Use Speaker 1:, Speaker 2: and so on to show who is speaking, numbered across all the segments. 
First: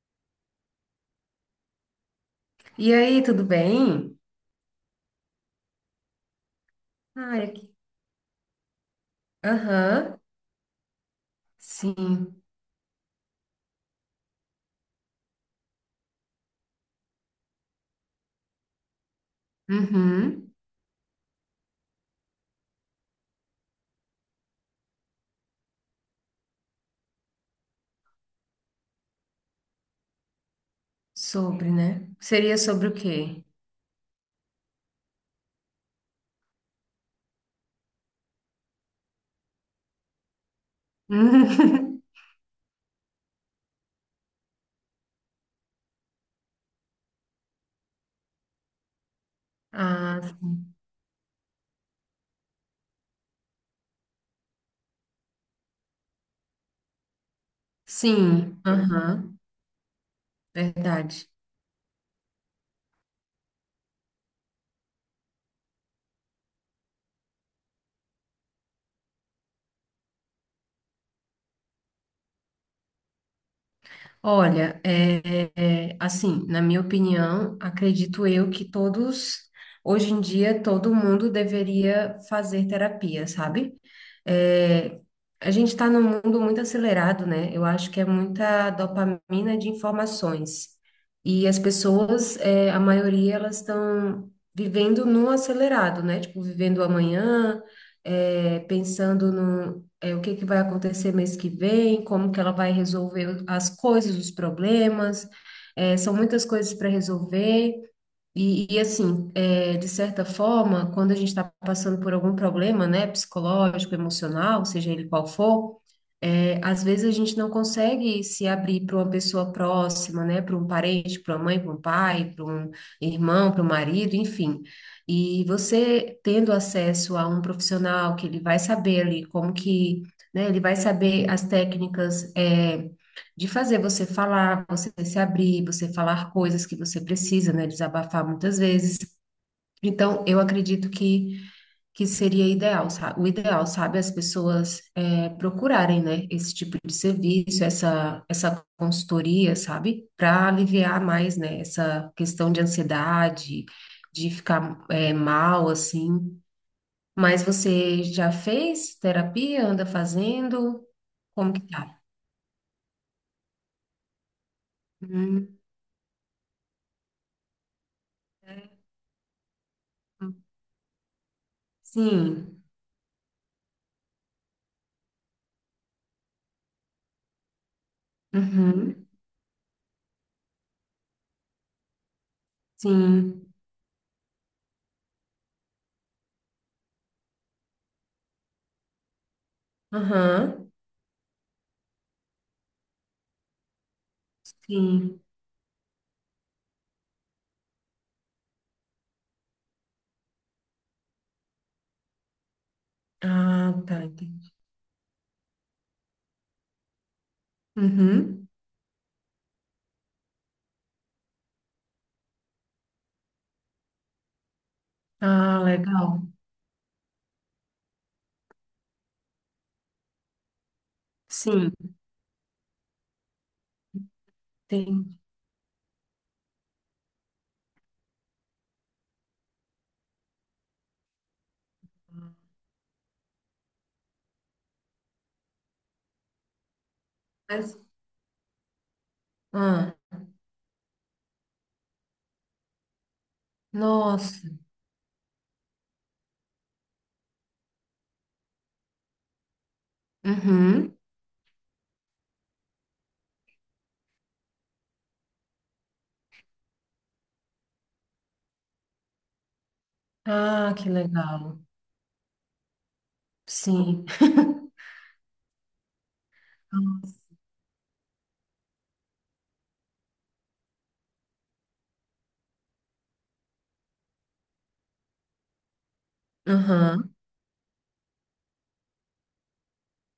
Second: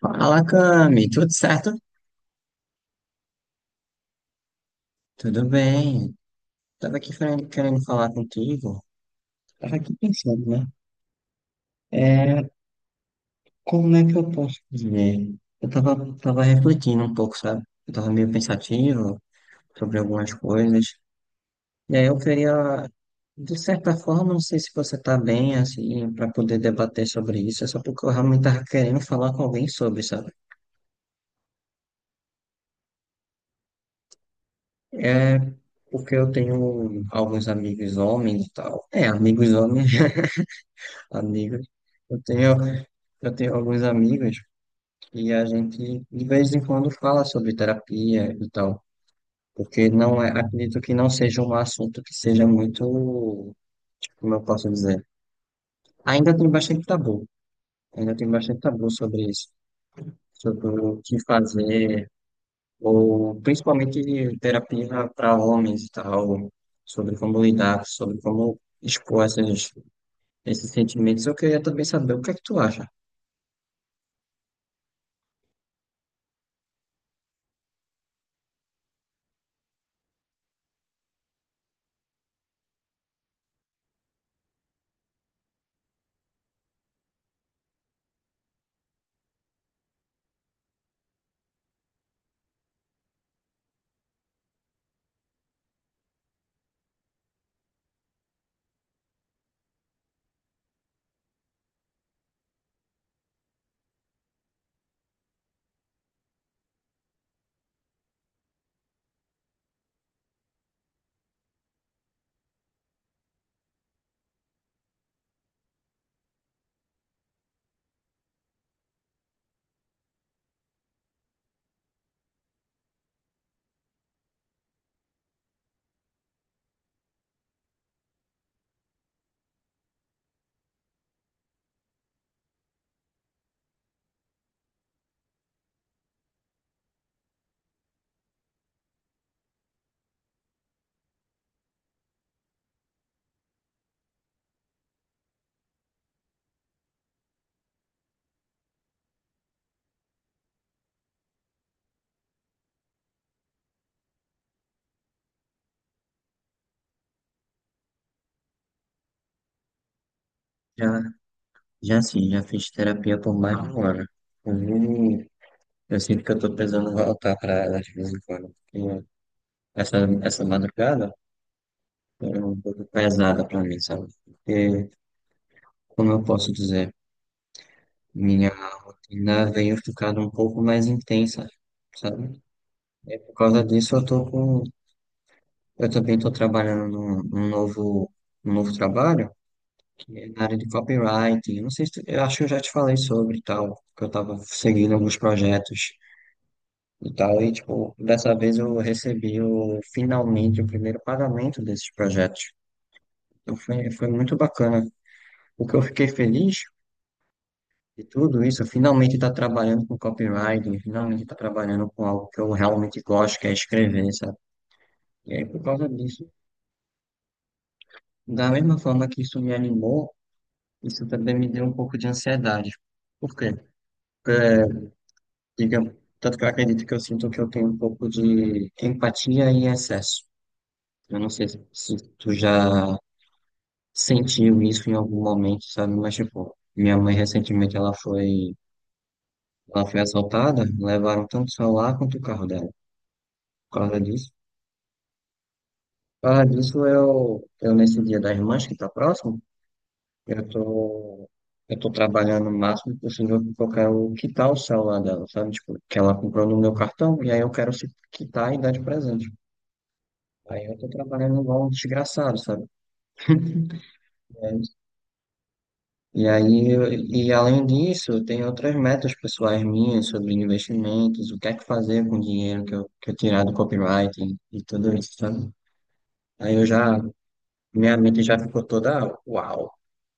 Speaker 1: Fala, Cami, tudo certo?
Speaker 2: E aí, tudo bem?
Speaker 1: Tudo bem. Tava aqui
Speaker 2: Ah,
Speaker 1: querendo,
Speaker 2: é que-
Speaker 1: querendo falar contigo. Tava aqui
Speaker 2: Aham,
Speaker 1: pensando, né?
Speaker 2: sim.
Speaker 1: É, Como é que eu posso dizer? Eu tava refletindo um pouco, sabe? Eu tava meio pensativo sobre algumas
Speaker 2: Uhum.
Speaker 1: coisas. E aí eu queria, de certa forma, não sei se você tá bem, assim, para poder debater sobre isso. É só porque eu realmente tava querendo falar com alguém sobre, sabe?
Speaker 2: Sobre, né? Seria sobre o quê?
Speaker 1: É porque eu tenho alguns amigos homens e tal. É, amigos homens, amigos. Eu tenho Eu tenho alguns amigos que a gente de vez em quando fala sobre terapia e tal, porque não
Speaker 2: Ah,
Speaker 1: é,
Speaker 2: sim.
Speaker 1: acredito que não seja um assunto que seja muito, tipo, como eu posso dizer, ainda tem bastante tabu, ainda tem bastante
Speaker 2: Sim,
Speaker 1: tabu sobre
Speaker 2: aham,
Speaker 1: isso, sobre o que
Speaker 2: verdade.
Speaker 1: fazer, ou principalmente terapia para homens e tal, sobre como lidar, sobre como expor esses sentimentos. Eu queria também saber o que é que tu acha.
Speaker 2: Olha, assim, na minha opinião, acredito eu que todos, hoje em dia, todo mundo deveria fazer terapia, sabe? É, a gente está num mundo muito acelerado, né? Eu acho que é muita dopamina de informações. E as pessoas, a maioria, elas estão vivendo no acelerado, né? Tipo, vivendo o amanhã, pensando o que que vai acontecer mês que vem, como que ela vai resolver as coisas, os problemas, são muitas coisas para resolver. E assim, de certa forma, quando a gente está passando por algum problema, né, psicológico, emocional, seja ele qual for, às vezes a gente não consegue se abrir para uma pessoa próxima, né? Para um parente, para uma mãe, para um pai, para um irmão, para um marido, enfim. E você tendo acesso a um profissional que ele vai saber ali como que, né? Ele vai saber as técnicas de fazer você falar, você se abrir, você falar coisas que você precisa, né? Desabafar muitas vezes. Então, eu acredito que seria ideal, sabe? O ideal, sabe, as pessoas procurarem, né, esse tipo de serviço, essa consultoria, sabe, para aliviar mais, né, essa questão de ansiedade, de ficar mal, assim. Mas você já fez terapia? Anda fazendo?
Speaker 1: Já
Speaker 2: Como que tá?
Speaker 1: Já sim, já fiz terapia por mais de um ano. Inclusive,
Speaker 2: Hum,
Speaker 1: eu sinto que eu tô precisando voltar para ela de vez em quando, porque essa, essa madrugada foi um
Speaker 2: sim.
Speaker 1: pouco pesada para mim, sabe? Porque, como eu posso dizer, minha
Speaker 2: Uhum.
Speaker 1: rotina veio ficando um pouco mais intensa, sabe? Por
Speaker 2: Sim.
Speaker 1: causa disso, eu também tô trabalhando num novo trabalho, que é na área de
Speaker 2: Aham.
Speaker 1: copywriting. Eu Não sei se, eu acho que eu já te falei sobre e tal, que eu tava seguindo alguns
Speaker 2: Sim.
Speaker 1: projetos e tal. E, tipo, dessa vez eu recebi finalmente o primeiro pagamento desses projetos. Então
Speaker 2: Ah, tá.
Speaker 1: foi muito
Speaker 2: Entendi.
Speaker 1: bacana. O que eu fiquei feliz de tudo
Speaker 2: Uhum.
Speaker 1: isso, eu finalmente estar trabalhando com copywriting, finalmente estar trabalhando com algo que eu realmente gosto, que é escrever, sabe? E aí,
Speaker 2: Ah,
Speaker 1: por causa
Speaker 2: legal.
Speaker 1: disso, da mesma forma que isso me animou, isso também me deu
Speaker 2: Sim.
Speaker 1: um pouco de ansiedade. Por quê? Porque,
Speaker 2: Entendi.
Speaker 1: digamos, tanto que eu acredito que eu sinto que eu tenho um pouco de empatia em excesso. Eu não sei se tu já sentiu isso em algum momento, sabe? Mas, tipo, minha mãe recentemente
Speaker 2: Mas,
Speaker 1: ela
Speaker 2: ah,
Speaker 1: foi assaltada, levaram tanto o celular quanto o carro dela. Por causa disso.
Speaker 2: nossa.
Speaker 1: Por causa disso, eu nesse dia das mães que tá próximo, eu
Speaker 2: Uhum.
Speaker 1: tô, eu tô trabalhando o máximo possível porque eu quero quitar o celular dela, sabe? Tipo, que ela comprou no meu cartão e aí eu quero se quitar e dar de presente. Aí
Speaker 2: Ah,
Speaker 1: eu
Speaker 2: que
Speaker 1: tô trabalhando
Speaker 2: legal.
Speaker 1: igual um desgraçado, sabe?
Speaker 2: Sim.
Speaker 1: E aí, e
Speaker 2: Nossa.
Speaker 1: além disso, tem outras metas pessoais minhas sobre investimentos, o que é que fazer com o dinheiro que eu tirar do copyright e tudo isso, sabe? Aí eu já,
Speaker 2: Aham.
Speaker 1: minha mente já ficou toda, uau, o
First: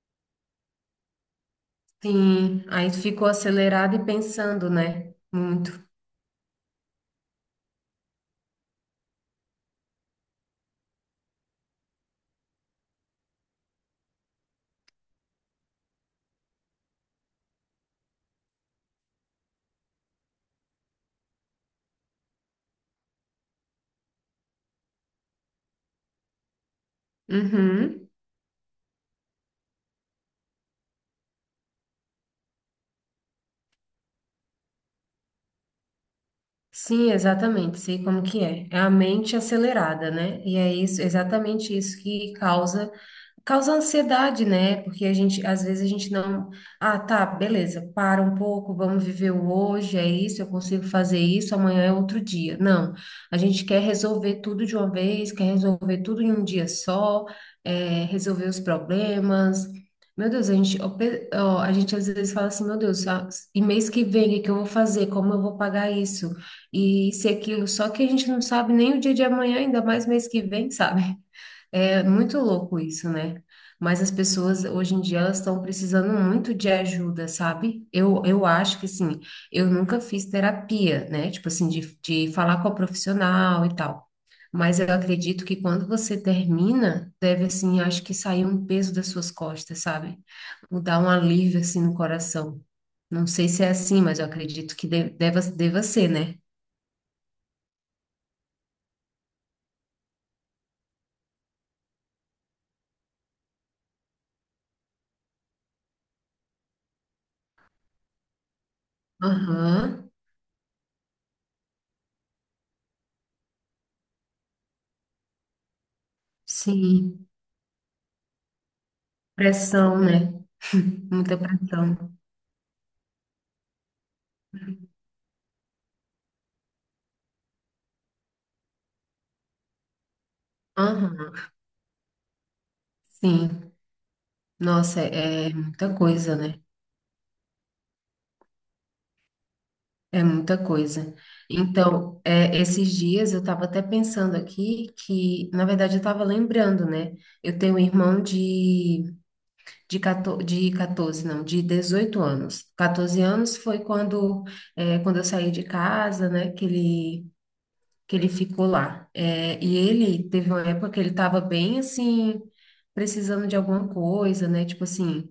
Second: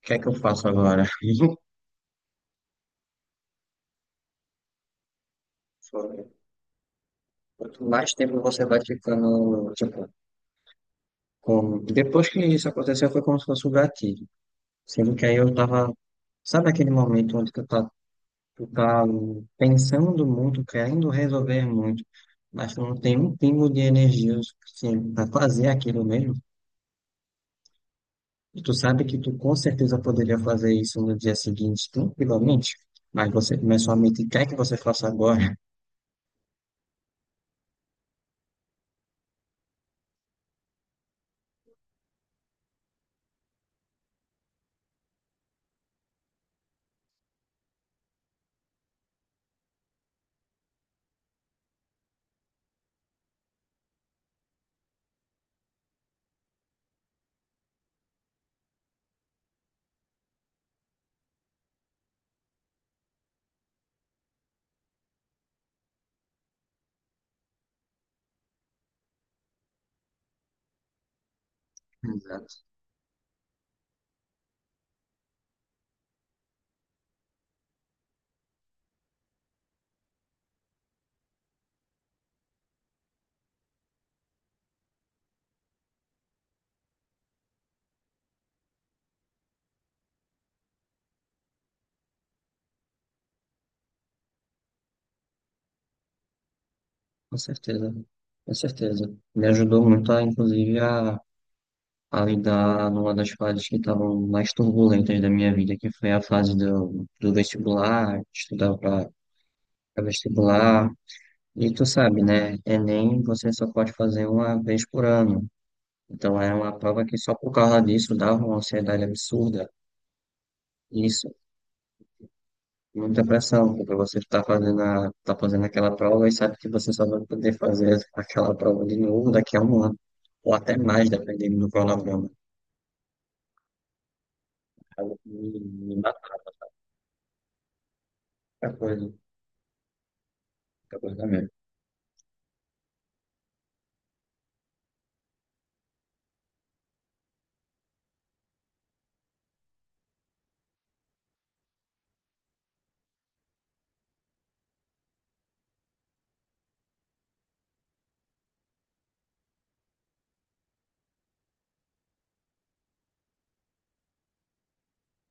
Speaker 1: que é que eu faço agora?
Speaker 2: Sim. Aí ficou acelerado e pensando, né? Muito.
Speaker 1: Foi- Quanto mais tempo você vai ficando, tipo, com depois que isso aconteceu foi como se fosse um gatilho, sendo que aí eu tava, sabe aquele momento onde que tu tá pensando muito, querendo resolver muito, mas tu não tem um pingo de energia o suficiente para fazer aquilo mesmo.
Speaker 2: Uhum.
Speaker 1: E tu sabe que tu com certeza poderia fazer isso no dia seguinte, tranquilamente, mas você começou a mente quer que você faça agora.
Speaker 2: Sim, exatamente. Sei como que é. É a mente acelerada, né? E é isso, exatamente isso que causa. Causa ansiedade, né? Porque a gente, às vezes a gente não, ah, tá, beleza, para um pouco, vamos viver o hoje, é isso, eu consigo fazer isso, amanhã é outro dia. Não, a gente quer resolver tudo de uma vez, quer resolver tudo em um dia só, resolver os problemas. Meu Deus, a gente, ó, pe- ó, a gente às vezes fala assim, meu Deus, ah, e mês que vem, o que que eu vou fazer? Como eu vou pagar isso? E isso e aquilo, só que a gente não sabe nem o dia de amanhã, ainda mais mês que vem, sabe? É muito
Speaker 1: Exato.
Speaker 2: louco isso, né? Mas as pessoas hoje em dia elas estão precisando muito de ajuda, sabe? Eu acho que assim, eu nunca fiz terapia, né? Tipo assim, de falar com a profissional e tal. Mas eu acredito que quando você termina, deve assim, acho que sair um peso das suas costas, sabe? Dar um alívio assim no coração. Não sei se é assim, mas eu acredito que de- deva ser, né?
Speaker 1: Com com certeza. Me ajudou muito, inclusive, a lidar numa das fases que estavam mais turbulentas da minha vida, que foi a fase do vestibular, estudar para
Speaker 2: Aham,
Speaker 1: vestibular. E tu sabe, né? Enem você só pode fazer uma vez por ano. Então é uma prova que
Speaker 2: sim.
Speaker 1: só por causa disso dava uma ansiedade absurda.
Speaker 2: Pressão, né?
Speaker 1: Isso,
Speaker 2: Muita pressão.
Speaker 1: muita pressão, porque você está fazendo, tá fazendo aquela prova e sabe que você só vai poder fazer aquela prova de novo daqui a um ano, ou até mais,
Speaker 2: Aham,
Speaker 1: dependendo do cronograma.
Speaker 2: sim. Nossa,
Speaker 1: Algo que
Speaker 2: é
Speaker 1: Me
Speaker 2: muita
Speaker 1: me
Speaker 2: coisa,
Speaker 1: matou
Speaker 2: né?
Speaker 1: muita coisa,
Speaker 2: É muita
Speaker 1: muita
Speaker 2: coisa.
Speaker 1: coisa mesmo.
Speaker 2: Então, esses dias eu estava até pensando aqui que, na verdade, eu estava lembrando, né? Eu tenho um irmão de 14, não, de 18 anos. 14 anos foi quando, quando eu saí de casa, né? Que ele ficou lá. É, e ele teve uma época que ele estava bem assim, precisando de alguma coisa, né? Tipo assim.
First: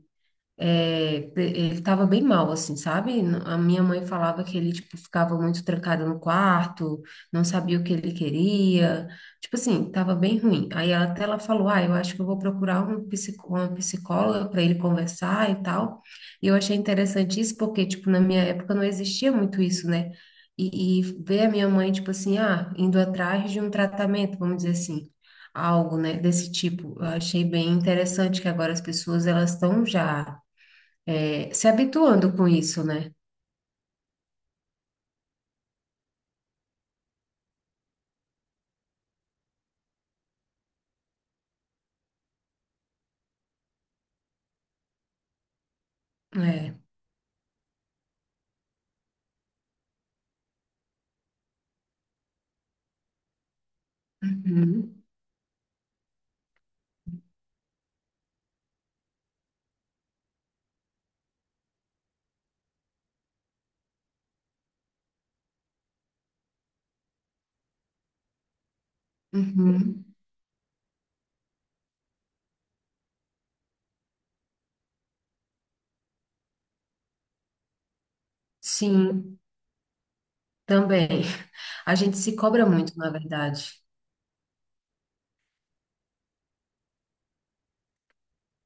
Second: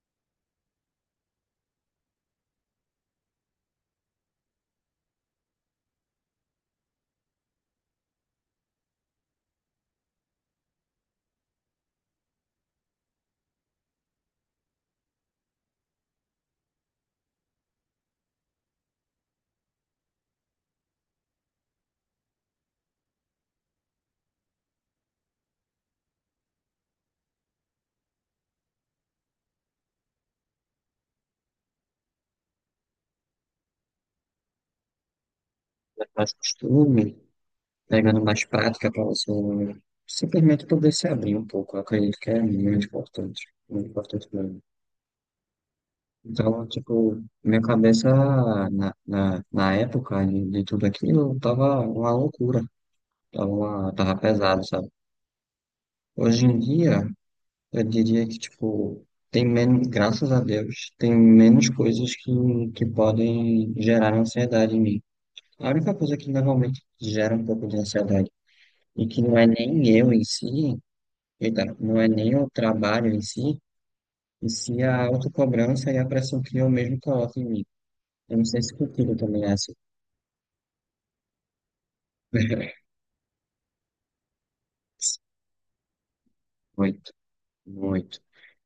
Speaker 2: É, pre- ele tava bem mal, assim, sabe? N- A minha mãe falava que ele, tipo, ficava muito trancado no quarto, não sabia o que ele queria, tipo assim, tava bem ruim. Aí ela- até ela falou, ah, eu acho que eu vou procurar um psico, uma psicóloga para ele conversar e tal. E eu achei interessante isso porque, tipo, na minha época não existia muito isso, né? E ver a minha mãe, tipo assim, ah, indo atrás de um tratamento, vamos dizer assim algo, né, desse tipo. Eu achei bem interessante que agora as pessoas elas estão já se habituando com isso, né?
Speaker 1: Mais costume, pegando mais prática para você simplesmente poder se abrir um pouco. Eu acredito que é muito importante mesmo. Então,
Speaker 2: É.
Speaker 1: tipo, minha cabeça na época de tudo aquilo tava uma loucura, tava pesado, sabe?
Speaker 2: Uhum,
Speaker 1: Hoje em dia, eu diria que, tipo, tem menos, graças a Deus, tem menos coisas que podem gerar ansiedade em mim. A única coisa que normalmente gera um pouco de ansiedade, e que não é nem
Speaker 2: uhum.
Speaker 1: eu em si, eita, não é nem o trabalho em si, e sim a autocobrança e a pressão que eu mesmo coloco em mim. Eu não sei se contigo
Speaker 2: Sim,
Speaker 1: também é assim.
Speaker 2: também. A gente se cobra muito, na verdade.
Speaker 1: Muito, muito.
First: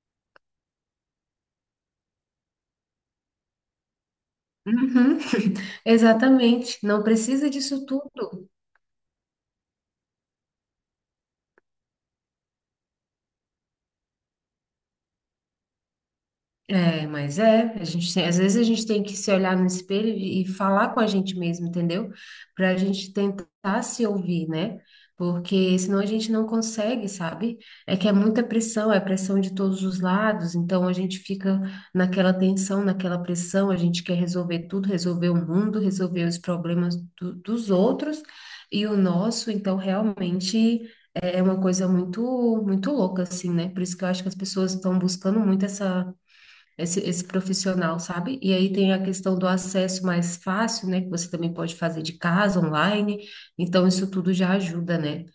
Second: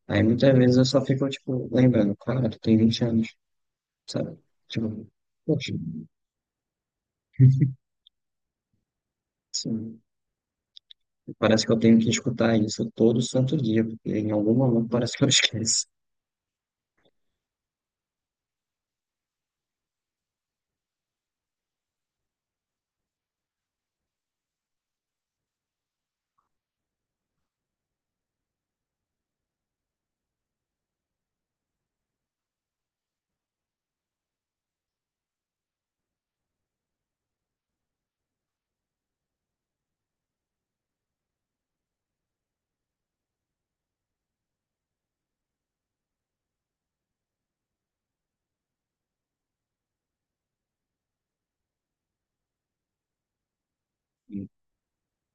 Speaker 1: Aí muitas vezes eu só fico, tipo, lembrando, cara, tu tem 20 anos, sabe? Tipo,
Speaker 2: Uhum,
Speaker 1: poxa,
Speaker 2: exatamente. Não precisa disso tudo.
Speaker 1: assim, parece que eu tenho que escutar isso todo santo dia, porque em algum momento parece que eu esqueço.
Speaker 2: É, mas é, a gente tem- às vezes a gente tem que se olhar no espelho e falar com a gente mesmo, entendeu? Para a gente tentar se ouvir, né? Porque senão a gente não consegue, sabe? É que é muita pressão, é pressão de todos os lados, então a gente fica naquela tensão, naquela pressão, a gente quer resolver tudo, resolver o mundo, resolver os problemas do- dos outros e o nosso, então realmente é uma coisa muito, muito louca, assim, né? Por isso que eu acho que as pessoas estão buscando muito essa esse profissional, sabe? E aí tem a questão do acesso mais fácil, né? Que você também pode fazer de casa, online. Então, isso tudo já ajuda, né?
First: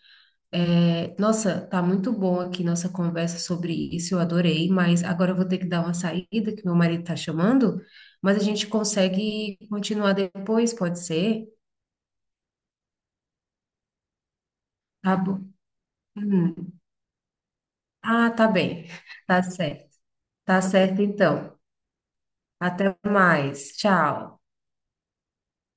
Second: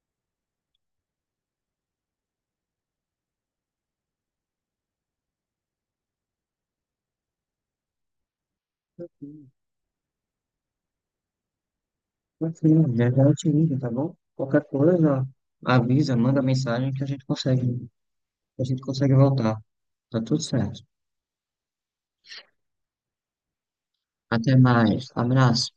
Speaker 2: É, nossa, tá muito bom aqui nossa conversa sobre isso, eu adorei, mas agora eu vou ter que dar uma saída, que meu marido tá chamando, mas a gente consegue continuar depois, pode ser?
Speaker 1: Mas sim, já já eu te ligo, tá bom? Qualquer
Speaker 2: Tá
Speaker 1: coisa,
Speaker 2: bom.
Speaker 1: avisa, manda
Speaker 2: Hum.
Speaker 1: mensagem que a gente consegue,
Speaker 2: Ah, tá
Speaker 1: que a
Speaker 2: bem.
Speaker 1: gente consegue
Speaker 2: Tá
Speaker 1: voltar.
Speaker 2: certo.
Speaker 1: Tá tudo
Speaker 2: Tá
Speaker 1: certo.
Speaker 2: certo, então. Até mais. Tchau.
Speaker 1: Até mais. Abraço.